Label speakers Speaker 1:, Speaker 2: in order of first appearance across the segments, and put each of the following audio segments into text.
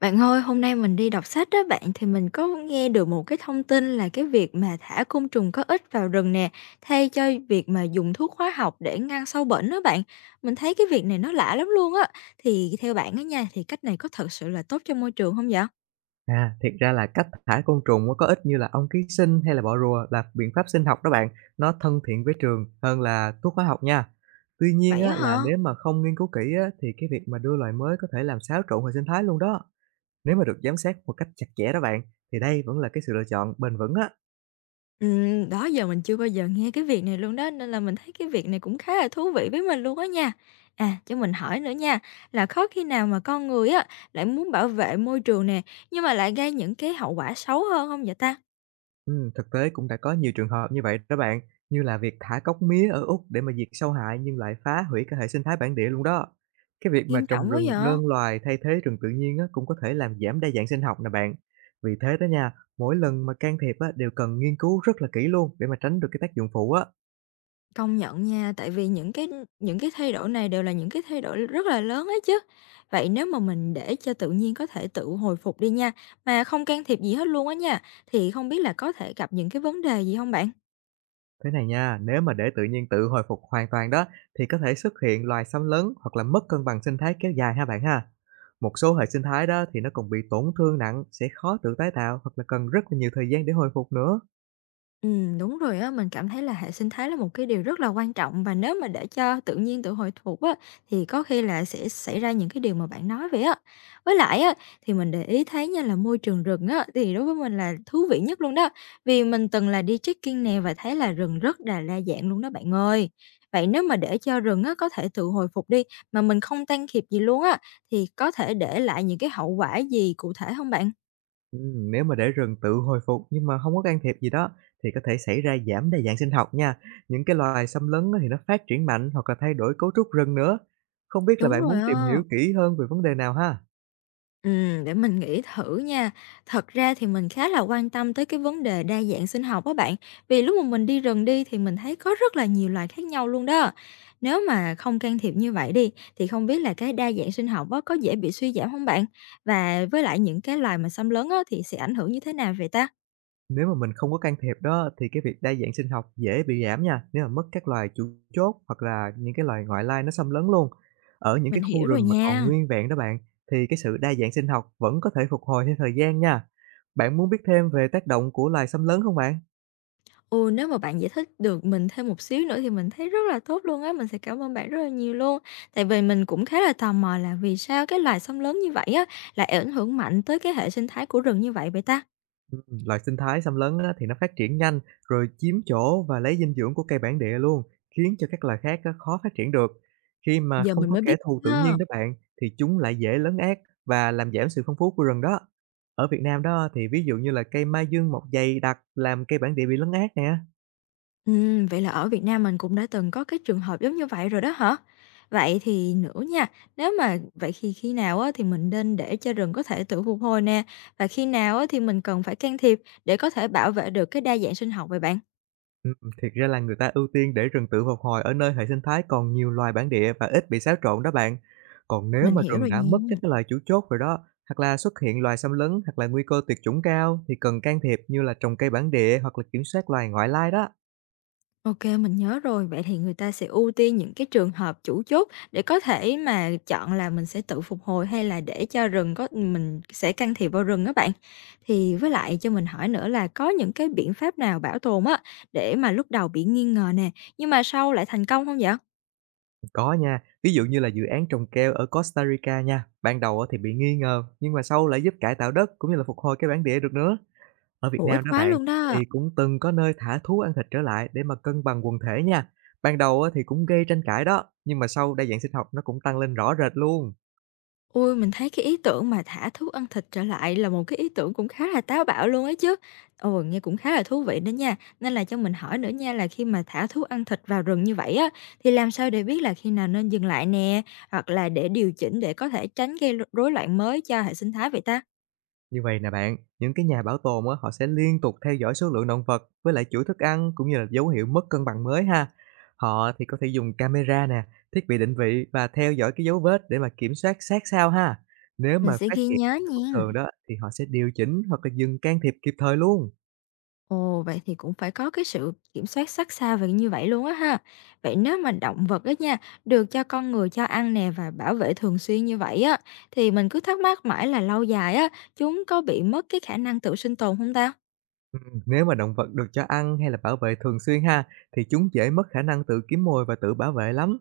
Speaker 1: Bạn ơi, hôm nay mình đi đọc sách đó bạn, thì mình có nghe được một cái thông tin là cái việc mà thả côn trùng có ích vào rừng nè, thay cho việc mà dùng thuốc hóa học để ngăn sâu bệnh đó bạn. Mình thấy cái việc này nó lạ lắm luôn á. Thì theo bạn á nha, thì cách này có thật sự là tốt cho môi trường không vậy?
Speaker 2: À, thiệt ra là cách thả côn trùng á có ích như là ong ký sinh hay là bọ rùa là biện pháp sinh học đó bạn, nó thân thiện với trường hơn là thuốc hóa học nha. Tuy nhiên
Speaker 1: Vậy
Speaker 2: á,
Speaker 1: á
Speaker 2: là
Speaker 1: hả?
Speaker 2: nếu mà không nghiên cứu kỹ á, thì cái việc mà đưa loài mới có thể làm xáo trộn hệ sinh thái luôn đó. Nếu mà được giám sát một cách chặt chẽ đó bạn, thì đây vẫn là cái sự lựa chọn bền vững á.
Speaker 1: Đó giờ mình chưa bao giờ nghe cái việc này luôn đó, nên là mình thấy cái việc này cũng khá là thú vị với mình luôn á nha. À, cho mình hỏi nữa nha, là có khi nào mà con người á lại muốn bảo vệ môi trường nè, nhưng mà lại gây những cái hậu quả xấu hơn không vậy ta?
Speaker 2: Thực tế cũng đã có nhiều trường hợp như vậy đó bạn, như là việc thả cóc mía ở Úc để mà diệt sâu hại nhưng lại phá hủy cả hệ sinh thái bản địa luôn đó. Cái việc mà
Speaker 1: Nghiêm
Speaker 2: trồng
Speaker 1: trọng quá
Speaker 2: rừng
Speaker 1: vậy!
Speaker 2: đơn loài thay thế rừng tự nhiên á, cũng có thể làm giảm đa dạng sinh học nè bạn. Vì thế đó nha, mỗi lần mà can thiệp á, đều cần nghiên cứu rất là kỹ luôn để mà tránh được cái tác dụng phụ á.
Speaker 1: Công nhận nha, tại vì những cái thay đổi này đều là những cái thay đổi rất là lớn ấy chứ. Vậy nếu mà mình để cho tự nhiên có thể tự hồi phục đi nha, mà không can thiệp gì hết luôn á nha, thì không biết là có thể gặp những cái vấn đề gì không bạn?
Speaker 2: Thế này nha, nếu mà để tự nhiên tự hồi phục hoàn toàn đó thì có thể xuất hiện loài xâm lấn hoặc là mất cân bằng sinh thái kéo dài ha bạn ha. Một số hệ sinh thái đó thì nó còn bị tổn thương nặng, sẽ khó tự tái tạo hoặc là cần rất là nhiều thời gian để hồi phục nữa.
Speaker 1: Đúng rồi á, mình cảm thấy là hệ sinh thái là một cái điều rất là quan trọng, và nếu mà để cho tự nhiên tự hồi phục á thì có khi là sẽ xảy ra những cái điều mà bạn nói vậy á. Với lại á, thì mình để ý thấy nha là môi trường rừng á thì đối với mình là thú vị nhất luôn đó. Vì mình từng là đi trekking nè và thấy là rừng rất là đa dạng luôn đó bạn ơi. Vậy nếu mà để cho rừng á có thể tự hồi phục đi mà mình không can thiệp gì luôn á, thì có thể để lại những cái hậu quả gì cụ thể không bạn?
Speaker 2: Ừ, nếu mà để rừng tự hồi phục nhưng mà không có can thiệp gì đó thì có thể xảy ra giảm đa dạng sinh học nha. Những cái loài xâm lấn á thì nó phát triển mạnh hoặc là thay đổi cấu trúc rừng nữa. Không biết là
Speaker 1: Đúng
Speaker 2: bạn muốn
Speaker 1: rồi
Speaker 2: tìm
Speaker 1: á.
Speaker 2: hiểu kỹ hơn về vấn đề nào ha?
Speaker 1: Để mình nghĩ thử nha. Thật ra thì mình khá là quan tâm tới cái vấn đề đa dạng sinh học á bạn, vì lúc mà mình đi rừng đi thì mình thấy có rất là nhiều loài khác nhau luôn đó. Nếu mà không can thiệp như vậy đi, thì không biết là cái đa dạng sinh học á có dễ bị suy giảm không bạn? Và với lại những cái loài mà xâm lấn á thì sẽ ảnh hưởng như thế nào vậy ta?
Speaker 2: Nếu mà mình không có can thiệp đó thì cái việc đa dạng sinh học dễ bị giảm nha, nếu mà mất các loài chủ chốt hoặc là những cái loài ngoại lai nó xâm lấn luôn. Ở những cái
Speaker 1: Mình
Speaker 2: khu
Speaker 1: hiểu rồi
Speaker 2: rừng mà còn
Speaker 1: nha.
Speaker 2: nguyên vẹn đó bạn, thì cái sự đa dạng sinh học vẫn có thể phục hồi theo thời gian nha. Bạn muốn biết thêm về tác động của loài xâm lấn không bạn?
Speaker 1: Ừ, nếu mà bạn giải thích được mình thêm một xíu nữa thì mình thấy rất là tốt luôn á, mình sẽ cảm ơn bạn rất là nhiều luôn. Tại vì mình cũng khá là tò mò là vì sao cái loài sông lớn như vậy á lại ảnh hưởng mạnh tới cái hệ sinh thái của rừng như vậy vậy ta?
Speaker 2: Loài sinh thái xâm lấn á, thì nó phát triển nhanh rồi chiếm chỗ và lấy dinh dưỡng của cây bản địa luôn, khiến cho các loài khác á, khó phát triển được. Khi mà
Speaker 1: Giờ
Speaker 2: không
Speaker 1: mình
Speaker 2: có
Speaker 1: mới biết
Speaker 2: kẻ thù tự
Speaker 1: ha.
Speaker 2: nhiên đó bạn thì chúng lại dễ lấn át và làm giảm sự phong phú của rừng đó. Ở Việt Nam đó thì ví dụ như là cây mai dương mọc dày đặc làm cây bản địa bị lấn át nè.
Speaker 1: Vậy là ở Việt Nam mình cũng đã từng có cái trường hợp giống như vậy rồi đó hả? Vậy thì nữa nha, nếu mà vậy thì khi nào á thì mình nên để cho rừng có thể tự phục hồi nè, và khi nào á thì mình cần phải can thiệp để có thể bảo vệ được cái đa dạng sinh học vậy bạn?
Speaker 2: Ừm, Thiệt ra là người ta ưu tiên để rừng tự phục hồi ở nơi hệ sinh thái còn nhiều loài bản địa và ít bị xáo trộn đó bạn. Còn nếu
Speaker 1: Mình
Speaker 2: mà
Speaker 1: hiểu
Speaker 2: rừng
Speaker 1: rồi
Speaker 2: đã mất các
Speaker 1: nha.
Speaker 2: cái loài chủ chốt rồi đó, hoặc là xuất hiện loài xâm lấn hoặc là nguy cơ tuyệt chủng cao thì cần can thiệp như là trồng cây bản địa hoặc là kiểm soát loài ngoại lai đó.
Speaker 1: OK, mình nhớ rồi. Vậy thì người ta sẽ ưu tiên những cái trường hợp chủ chốt để có thể mà chọn là mình sẽ tự phục hồi, hay là để cho rừng có mình sẽ can thiệp vào rừng đó bạn. Thì với lại cho mình hỏi nữa là có những cái biện pháp nào bảo tồn á, để mà lúc đầu bị nghi ngờ nè, nhưng mà sau lại thành công không vậy?
Speaker 2: Có nha, ví dụ như là dự án trồng keo ở Costa Rica nha. Ban đầu á thì bị nghi ngờ, nhưng mà sau lại giúp cải tạo đất cũng như là phục hồi cái bản địa được nữa. Ở Việt
Speaker 1: Hữu ích
Speaker 2: Nam đó
Speaker 1: quá
Speaker 2: bạn,
Speaker 1: luôn đó.
Speaker 2: thì cũng từng có nơi thả thú ăn thịt trở lại để mà cân bằng quần thể nha. Ban đầu á thì cũng gây tranh cãi đó, nhưng mà sau đa dạng sinh học nó cũng tăng lên rõ rệt luôn.
Speaker 1: Ôi, mình thấy cái ý tưởng mà thả thú ăn thịt trở lại là một cái ý tưởng cũng khá là táo bạo luôn ấy chứ. Ồ, nghe cũng khá là thú vị đó nha. Nên là cho mình hỏi nữa nha, là khi mà thả thú ăn thịt vào rừng như vậy á, thì làm sao để biết là khi nào nên dừng lại nè, hoặc là để điều chỉnh để có thể tránh gây rối loạn mới cho hệ sinh thái vậy ta?
Speaker 2: Như vậy nè bạn, những cái nhà bảo tồn á, họ sẽ liên tục theo dõi số lượng động vật với lại chuỗi thức ăn cũng như là dấu hiệu mất cân bằng mới ha. Họ thì có thể dùng camera nè, thiết bị định vị và theo dõi cái dấu vết để mà kiểm soát sát sao ha. Nếu
Speaker 1: Mình
Speaker 2: mà
Speaker 1: sẽ
Speaker 2: phát
Speaker 1: ghi
Speaker 2: hiện
Speaker 1: nhớ
Speaker 2: bất
Speaker 1: nha.
Speaker 2: thường đó thì họ sẽ điều chỉnh hoặc là dừng can thiệp kịp thời luôn.
Speaker 1: Ồ, vậy thì cũng phải có cái sự kiểm soát sát sao về như vậy luôn á ha. Vậy nếu mà động vật á nha, được cho con người cho ăn nè và bảo vệ thường xuyên như vậy á, thì mình cứ thắc mắc mãi là lâu dài á, chúng có bị mất cái khả năng tự sinh tồn không ta?
Speaker 2: Nếu mà động vật được cho ăn hay là bảo vệ thường xuyên ha, thì chúng dễ mất khả năng tự kiếm mồi và tự bảo vệ lắm.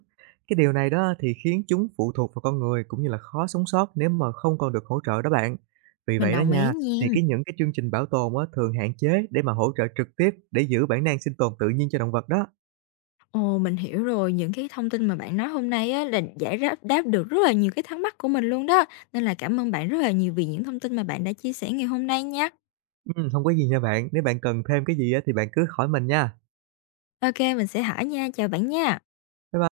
Speaker 2: Cái điều này đó thì khiến chúng phụ thuộc vào con người cũng như là khó sống sót nếu mà không còn được hỗ trợ đó bạn. Vì
Speaker 1: Mình
Speaker 2: vậy đó
Speaker 1: đồng ý
Speaker 2: nha, thì
Speaker 1: nha.
Speaker 2: cái những cái chương trình bảo tồn á, thường hạn chế để mà hỗ trợ trực tiếp để giữ bản năng sinh tồn tự nhiên cho động vật đó.
Speaker 1: Ồ, mình hiểu rồi, những cái thông tin mà bạn nói hôm nay á, là giải đáp, đáp được rất là nhiều cái thắc mắc của mình luôn đó. Nên là cảm ơn bạn rất là nhiều vì những thông tin mà bạn đã chia sẻ ngày hôm nay nha.
Speaker 2: Không có gì nha bạn, nếu bạn cần thêm cái gì á, thì bạn cứ hỏi mình nha.
Speaker 1: OK, mình sẽ hỏi nha, chào bạn nha.
Speaker 2: Bye bye.